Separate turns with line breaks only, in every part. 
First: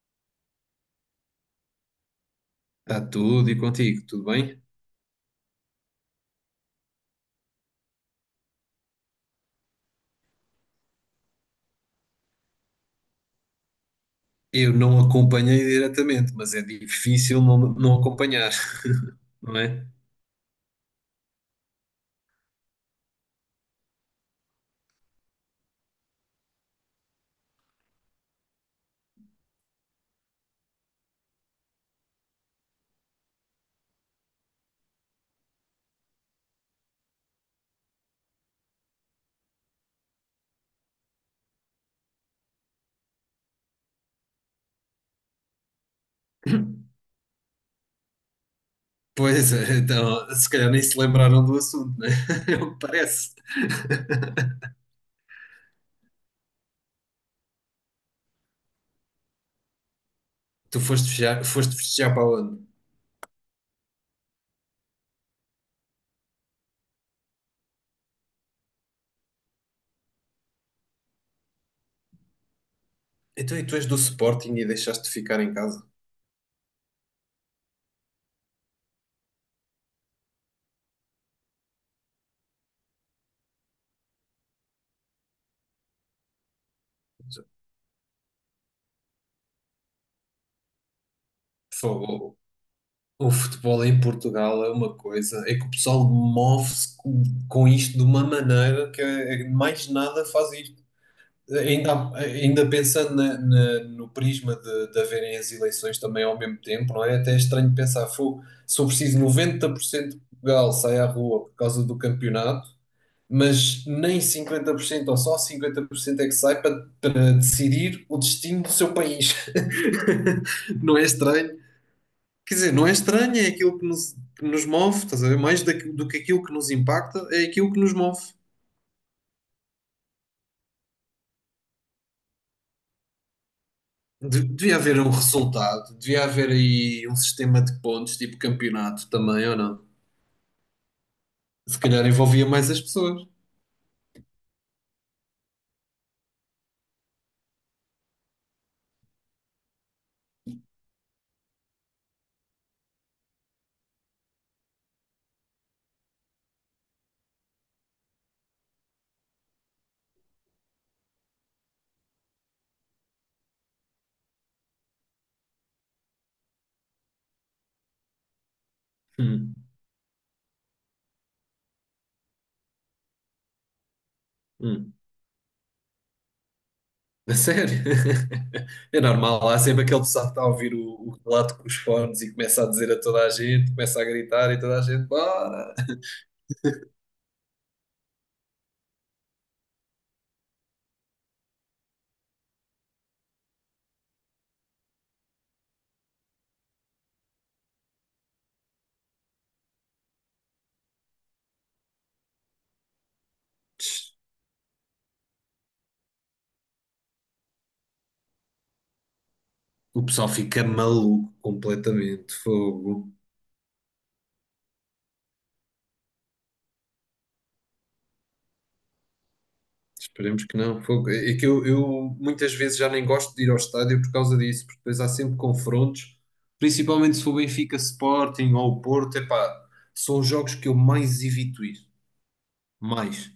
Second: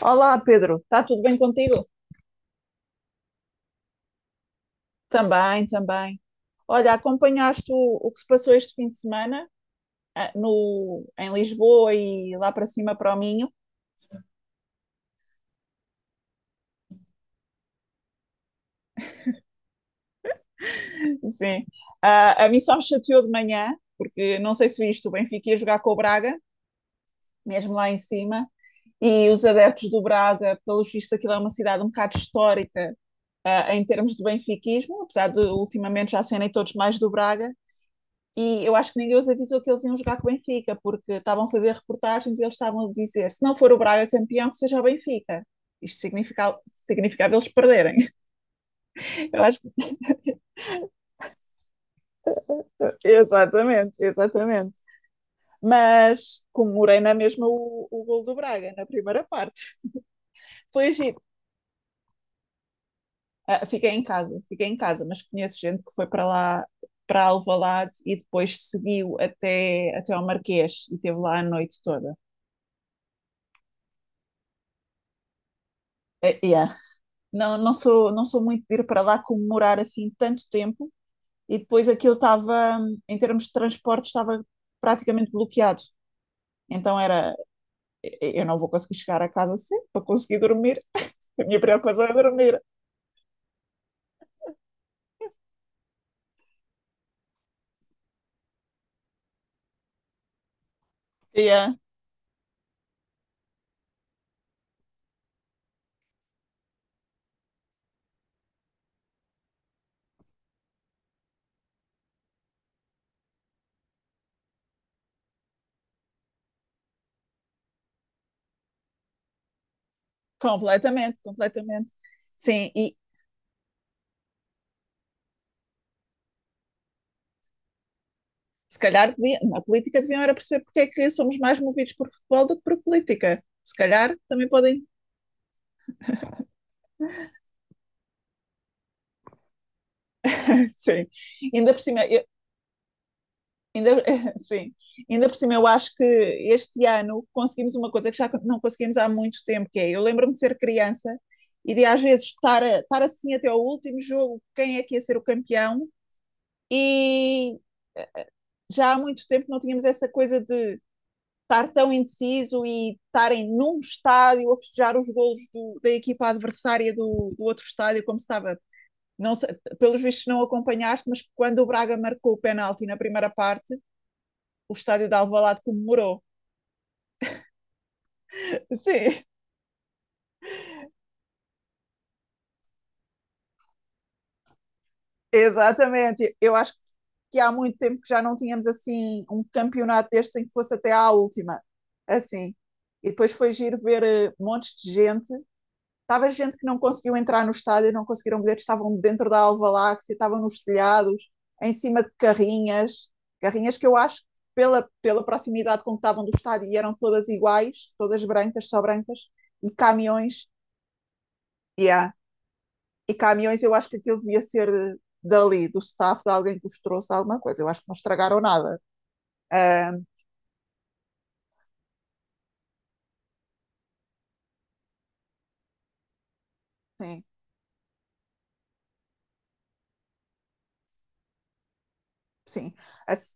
Olá, Pedro. Está tudo bem contigo?
Está tudo e contigo, tudo bem?
Também, também. Olha, acompanhaste o que se passou este fim de semana, ah, no, em Lisboa e lá para cima para o Minho?
Eu não acompanhei diretamente, mas é difícil não acompanhar, não é?
Sim. A mim só me chateou de manhã, porque não sei se viste, o Benfica ia jogar com o Braga, mesmo lá em cima, e os adeptos do Braga, pelo visto, aquilo é uma cidade um bocado histórica, em termos de benfiquismo, apesar de ultimamente já serem todos mais do Braga. E eu acho que ninguém os avisou que eles iam jogar com o Benfica, porque estavam a fazer reportagens e eles estavam a dizer: se não for o Braga campeão, que seja o Benfica. Isto significava, significava eles perderem. Eu
Pois
acho que...
é, então, se calhar nem se lembraram do assunto, né? É o que parece.
Exatamente, exatamente. Mas comemorei na mesma o gol do Braga, na primeira parte.
Tu
Foi giro.
foste festejar para onde?
Ah, fiquei em casa, mas conheço gente que foi para lá, para Alvalade e depois seguiu até ao Marquês e esteve lá a noite toda.
Então, e tu és do Sporting e deixaste de ficar em casa?
Yeah. Não, não sou muito de ir para lá comemorar assim tanto tempo. E depois aquilo estava, em termos de transporte, estava praticamente bloqueado. Então era, eu não vou conseguir chegar a casa cedo para conseguir dormir. A minha
Por
preocupação é
favor,
dormir.
o futebol em Portugal é uma coisa, é que o pessoal move-se com isto de uma maneira que é que mais nada faz isto.
Yeah,
Ainda pensando no prisma de haverem as eleições também ao mesmo tempo, não é? Até é estranho pensar, fogo, se eu preciso 90% de Portugal sai à rua por causa do campeonato, mas nem 50% ou só 50% é que sai para decidir o destino do seu país. Não é
completamente,
estranho?
completamente.
Quer
Sim,
dizer, não é
e
estranho, é aquilo que que nos move, estás a ver? Mais do que aquilo que nos impacta, é aquilo que nos move.
se calhar devia, na política deviam era perceber porque é que somos mais movidos por futebol do que por política. Se calhar também
Devia
podem.
haver um resultado, devia haver aí um sistema de pontos, tipo campeonato também, ou não?
Sim. Ainda
Se
por cima,
calhar envolvia mais as pessoas.
Ainda, sim, ainda por cima, eu acho que este ano conseguimos uma coisa que já não conseguimos há muito tempo, que é, eu lembro-me de ser criança e de às vezes estar, estar assim até ao último jogo, quem é que ia ser o campeão, e eh, já há muito tempo não tínhamos essa coisa de estar tão indeciso e estarem num estádio a festejar os golos da equipa adversária do outro estádio, como se estava. Não sei,
Hum,
pelos vistos não acompanhaste, mas quando o Braga marcou o penalti na primeira parte, o
hum.
estádio de Alvalade comemorou.
A sério? É
Sim,
normal, há sempre aquele pessoal que está a ouvir o relato com os fones e começa a dizer a toda a gente, começa a gritar e toda a gente, bora!
exatamente. Eu acho que há muito tempo que já não tínhamos assim um campeonato deste em que fosse até à última. Assim. E depois foi giro ver montes de gente. Estava gente que não conseguiu entrar no estádio, não conseguiram bilhetes, estavam dentro da Alvaláxia, estavam nos telhados, em cima de carrinhas. Carrinhas que eu acho, que pela proximidade com que estavam do estádio, eram todas iguais, todas brancas, só brancas, e
O pessoal
caminhões.
fica maluco
Yeah.
completamente, fogo.
E caminhões, eu acho que aquilo devia ser dali, do staff, de alguém que os trouxe alguma coisa. Eu acho que não estragaram nada. Ah,
Esperemos que não. Fogo. É que eu muitas vezes já nem gosto de ir ao estádio por causa disso, porque depois há sempre confrontos, principalmente se
sim,
for Benfica Sporting ou o Porto, epá, são os jogos que eu mais evito ir.
sim. A,
Mais.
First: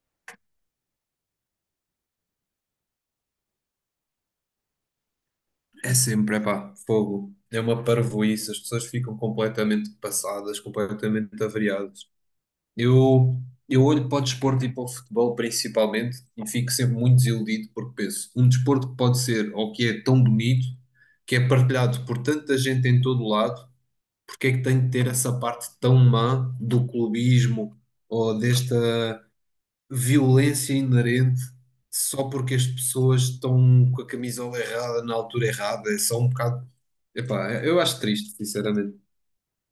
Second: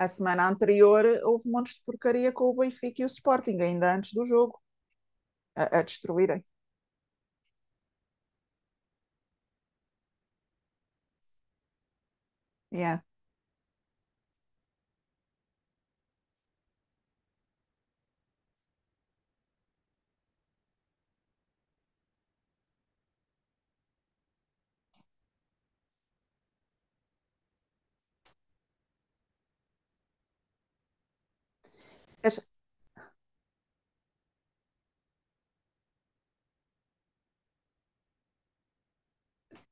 a semana anterior houve montes de porcaria com o Benfica e o Sporting, ainda antes do jogo, a
É sempre,
destruírem.
epá, fogo. É uma parvoíce, as pessoas ficam completamente passadas, completamente avariadas.
Yeah.
Eu, eu olho para o desporto e para o futebol principalmente e fico sempre muito desiludido porque penso, um desporto que pode ser ou que é tão bonito, que é partilhado por tanta gente em todo o lado, porque é que tem de ter essa parte tão má do clubismo ou desta violência inerente só
As,
porque as pessoas estão com a camisola errada na altura errada? É só um bocado. Epá, eu acho triste, sinceramente.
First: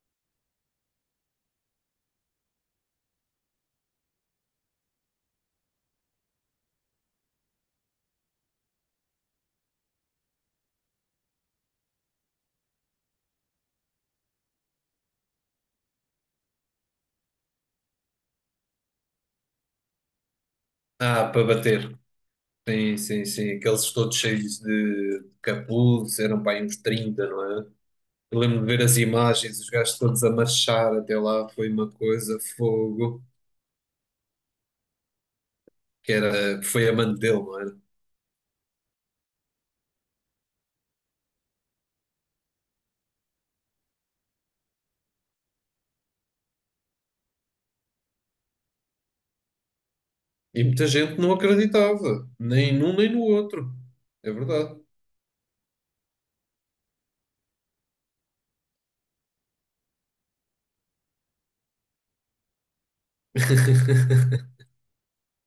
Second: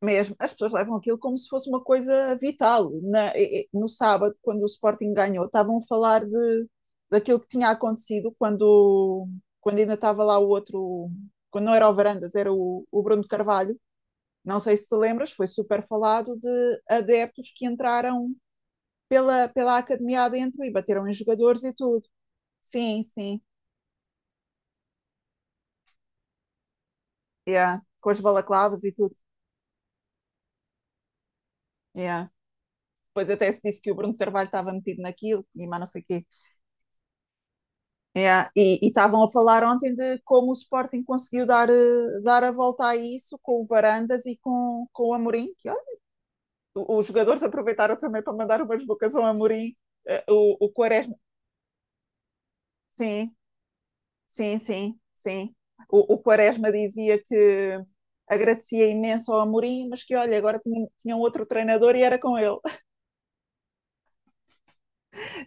mesmo, as pessoas levam aquilo como se fosse uma coisa vital. No sábado, quando o Sporting ganhou, estavam a falar daquilo que tinha acontecido quando, ainda estava lá o outro, quando não era o Varandas, era o Bruno Carvalho. Não sei se te lembras, foi super falado de adeptos que entraram pela academia adentro e bateram em
Ah, para
jogadores e
bater.
tudo.
Sim,
Sim,
sim,
sim.
sim. Aqueles todos cheios de capuz, eram para aí uns 30, não é?
Yeah. Com as
Eu lembro de ver
balaclavas e
as
tudo.
imagens, os gajos todos a marchar até lá, foi uma
Yeah.
coisa, fogo,
Depois até se disse que o Bruno Carvalho estava metido naquilo e mais não sei o
que
quê.
era, que foi a mano dele, não era?
Yeah. E estavam a falar ontem de como o Sporting conseguiu dar a volta a isso com o Varandas e com o Amorim. Que, olha, os jogadores aproveitaram também para mandar umas bocas ao Amorim. eh,
E
o, o
muita
Quaresma,
gente não acreditava, nem num nem no
sim.
outro. É
Sim,
verdade.
sim, sim. O Quaresma dizia que agradecia imenso ao Amorim, mas que olha, agora tinha um outro treinador e era com ele.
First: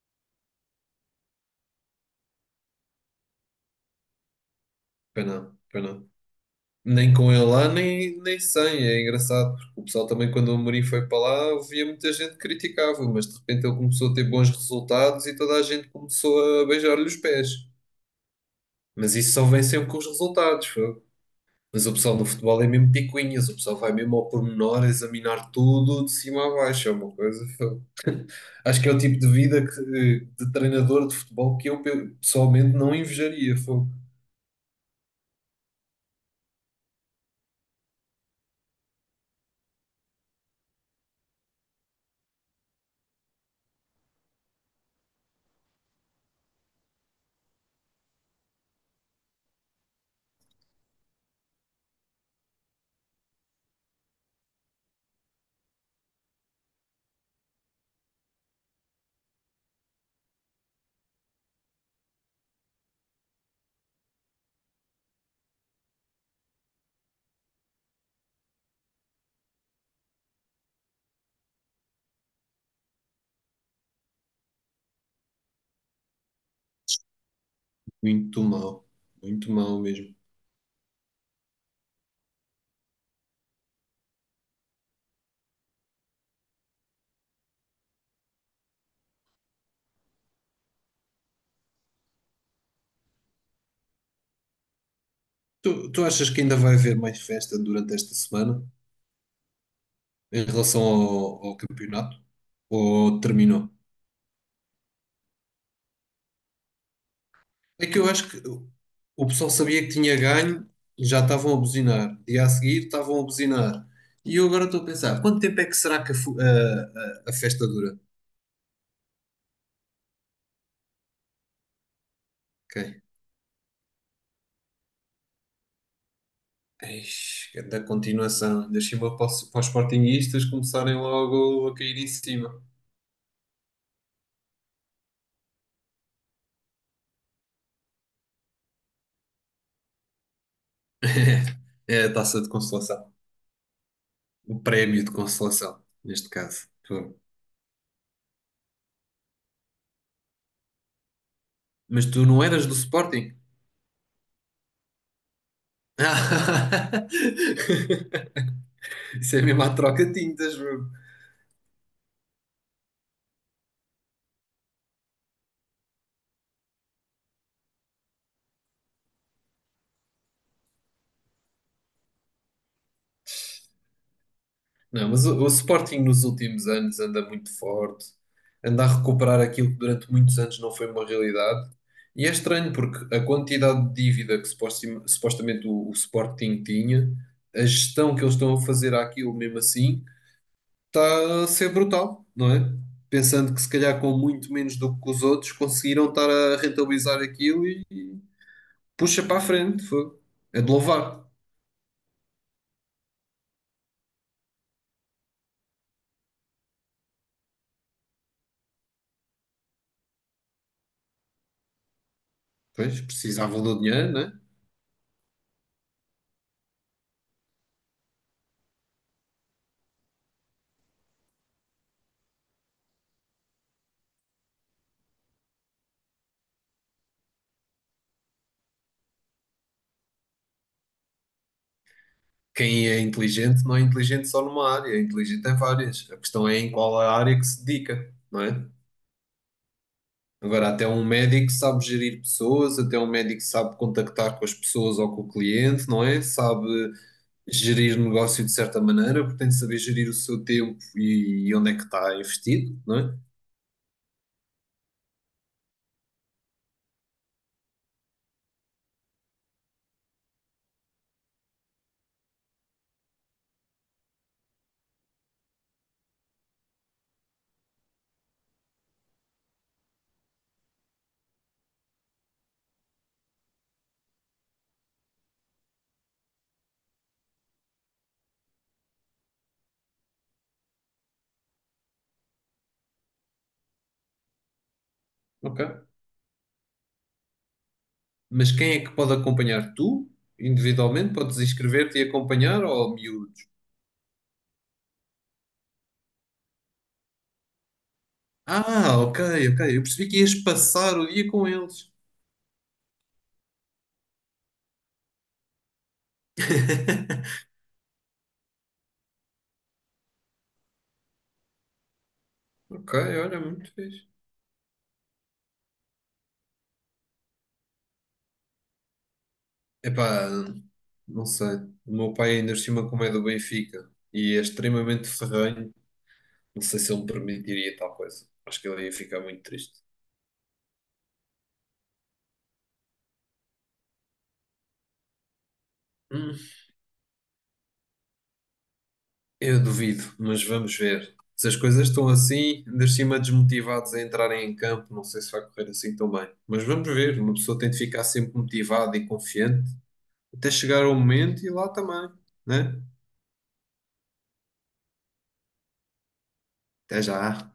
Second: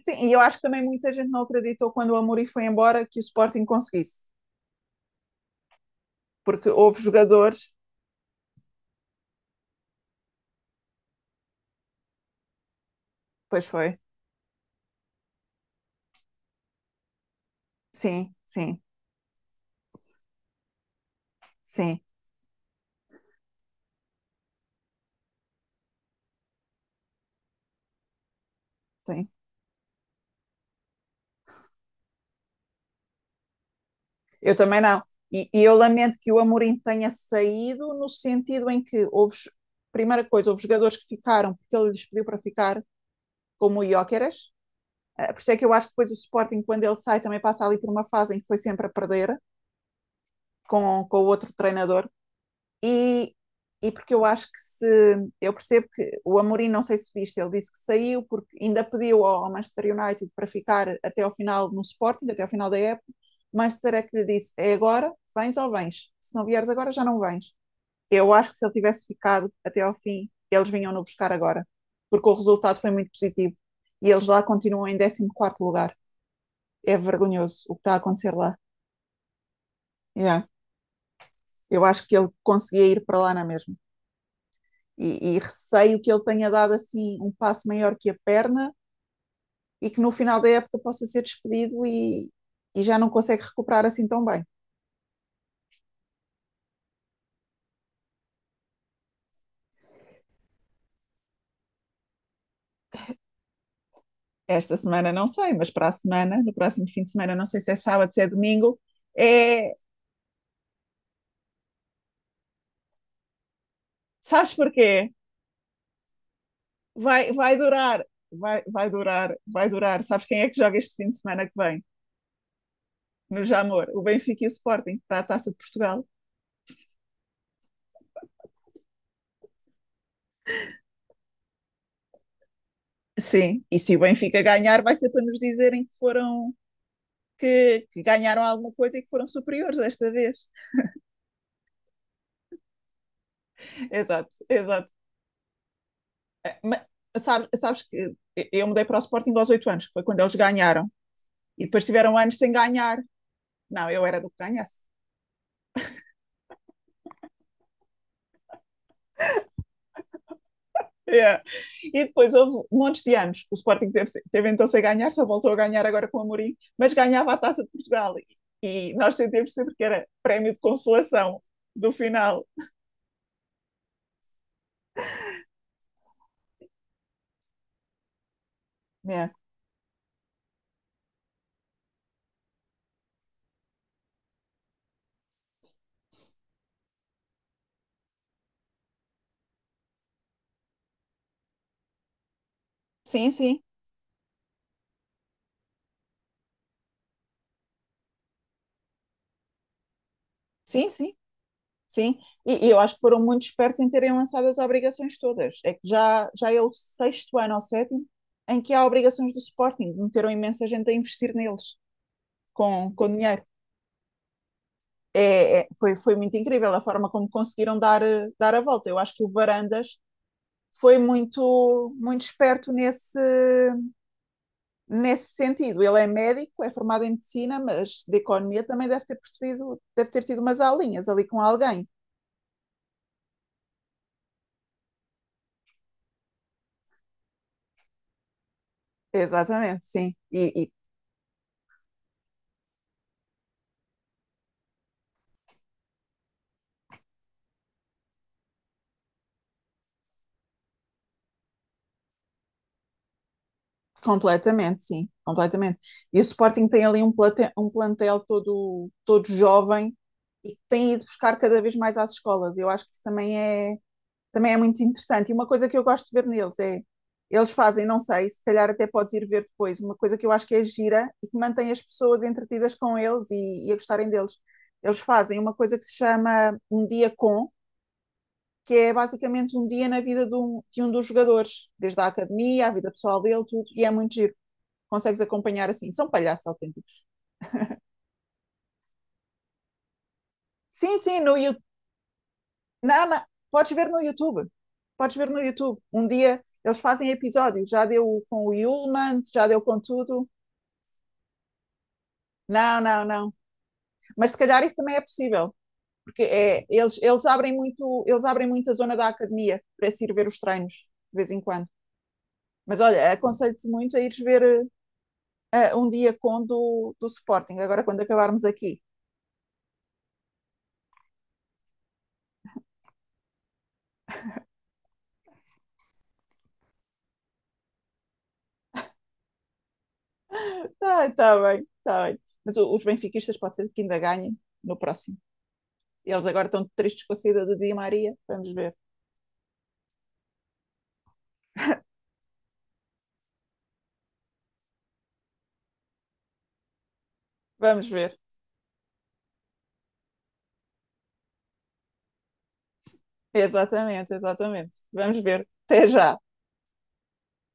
Sim, e eu acho que também muita gente não acreditou quando o Amorim foi embora que o Sporting conseguisse,
Pois não, pois não.
porque houve
Nem com ele lá,
jogadores,
nem sem. É engraçado, porque o pessoal também, quando o Amorim foi para lá, ouvia muita gente que criticava, mas de
pois
repente ele
foi.
começou a ter bons resultados e toda a gente começou a beijar-lhe os pés.
Sim, sim,
Mas isso só vem sempre com os resultados, fogo. Mas o
sim,
pessoal do futebol é mesmo picuinhas, o pessoal vai mesmo ao pormenor examinar tudo de cima a baixo, é uma coisa. Fogo. Acho que é o tipo de
sim.
vida de treinador de futebol que eu pessoalmente não invejaria, fogo.
Eu também não. E eu lamento que o Amorim tenha saído no sentido em que houve, primeira coisa, houve jogadores que ficaram porque ele lhes pediu para ficar, como o Gyökeres. É. Por isso é que eu acho que depois o Sporting, quando ele sai, também passa ali por uma fase em que foi sempre a perder com o outro treinador. E, e porque eu acho que se. Eu percebo que o Amorim, não sei se viste, ele disse que saiu porque ainda pediu ao Manchester United para ficar até ao final no Sporting, até ao final da época. Manchester é que lhe disse: é agora, vens ou vens? Se não vieres agora, já não vens. Eu acho que se ele tivesse ficado até ao fim, eles vinham-no buscar agora, porque o resultado foi muito positivo e eles lá continuam em 14º lugar. É vergonhoso o que está a acontecer
Muito
lá.
mal, muito mal mesmo.
Yeah. Eu acho que ele conseguia ir para lá na mesma. E receio que ele tenha dado assim um passo maior que a perna e que no final da época possa ser despedido e já não consegue recuperar assim tão bem.
Tu achas que ainda vai haver mais festa durante esta semana em relação ao campeonato? Ou terminou?
Esta semana não sei, mas para a semana, no próximo fim de semana, não sei se é
É que eu
sábado, se é
acho que
domingo,
o pessoal
é.
sabia que tinha ganho e já estavam a buzinar. Dia a seguir estavam a buzinar. E eu
Sabes
agora estou a
porquê?
pensar, quanto tempo é que será que a, fu-
Vai,
a
vai
festa dura?
durar, vai, vai durar, vai durar. Sabes quem é que joga este fim de semana que vem?
Ok.
No Jamor, o Benfica e o Sporting, para a Taça de Portugal.
Eish, que é da continuação. Deixa-me para, para os sportinguistas começarem logo a cair em cima.
Sim, e se o Benfica ganhar, vai ser para nos dizerem que que ganharam alguma coisa e que foram superiores desta vez.
É a taça de consolação.
Exato,
O
exato.
prémio de consolação, neste caso.
Mas,
Pô.
sabes que eu mudei para o Sporting aos 8 anos, que foi quando eles ganharam, e depois
Mas
tiveram
tu
anos
não
sem
eras do
ganhar.
Sporting?
Não, eu era do que ganhasse.
Isso é mesmo a troca-tintas.
Yeah. E depois houve montes de anos que o Sporting teve então sem ganhar, só voltou a ganhar agora com o Amorim, mas ganhava a Taça de Portugal e nós sentimos sempre que era prémio de consolação do final.
Não, mas o Sporting nos últimos anos anda muito forte, anda a
Yeah.
recuperar aquilo que durante muitos anos não foi uma realidade. E é estranho porque a quantidade de dívida que supostamente o Sporting tinha, a gestão que eles estão a fazer àquilo mesmo assim, está a ser brutal, não é?
Sim,
Pensando que
sim,
se calhar com muito menos do que os outros conseguiram estar a rentabilizar aquilo e puxa para a frente, foi. É de
sim, sim.
louvar.
Sim, e eu acho que foram muito espertos em terem lançado as obrigações todas. É que já é o sexto ano ou sétimo em que há obrigações do Sporting. Meteram imensa gente a investir neles com,
Pois,
com dinheiro.
precisavam do dinheiro, né?
Foi muito incrível a forma como conseguiram dar a volta. Eu acho que o Varandas foi muito, muito esperto nesse sentido. Ele é médico, é formado em medicina, mas de economia também deve ter percebido, deve ter tido umas aulinhas ali com alguém.
Quem é inteligente não é inteligente só numa área, é inteligente em várias. A questão é em qual a área que se dedica, não é?
Exatamente, sim.
Agora, até um médico sabe gerir pessoas, até um médico sabe contactar com as pessoas ou com o cliente, não é? Sabe gerir negócio de certa maneira, porque tem de saber gerir o seu tempo e onde é que está investido, não é?
Completamente, sim, completamente. E o Sporting tem ali um plantel todo, todo jovem e que tem ido buscar cada vez mais às escolas. Eu acho que isso também é muito interessante. E uma coisa que eu gosto de ver neles é, eles fazem, não sei, se calhar até podes ir ver depois, uma coisa que eu acho que é gira e que mantém as pessoas entretidas com eles e a gostarem deles. Eles fazem uma coisa que se chama Um Dia Com, que é basicamente um dia na vida de um, dos jogadores, desde a academia, à vida pessoal dele, tudo, e é muito giro consegues acompanhar
Ok.
assim. São palhaços autênticos.
Mas quem é que pode acompanhar? Tu,
Sim,
individualmente,
sim, no
podes
YouTube.
inscrever-te e acompanhar ou
Não, não.
miúdos?
Podes ver no YouTube. Podes ver no YouTube. Um dia eles fazem episódios. Já deu com o
Ah, ok,
Yulman, já deu
ok.
com
Eu percebi que
tudo.
ias passar o dia com eles.
Não, não, não. Mas se calhar isso também é possível, porque é, eles, eles abrem muito, eles abrem muito a zona da academia para se ir ver os treinos de vez em quando. Mas
Ok,
olha,
olha,
aconselho-te
muito
muito a
fixe.
ires ver um dia com do Sporting, agora quando acabarmos aqui.
Epá, não sei. O meu pai ainda por cima como é do Benfica e é extremamente ferrenho. Não sei se ele me permitiria tal coisa. Acho que ele ia ficar muito triste.
Tá, tá bem, tá bem. Mas os benfiquistas pode ser que ainda ganhem no próximo. Eles
Hum,
agora estão tristes com a saída do Di Maria. Vamos ver.
eu duvido, mas vamos ver. Se as coisas estão assim, ainda por cima desmotivados a entrarem em campo, não sei se vai correr assim tão bem. Mas vamos ver, uma pessoa tem de
Vamos
ficar
ver.
sempre motivada e confiante até chegar ao momento e lá também, né?
Exatamente, exatamente. Vamos ver. Até já.
Até já.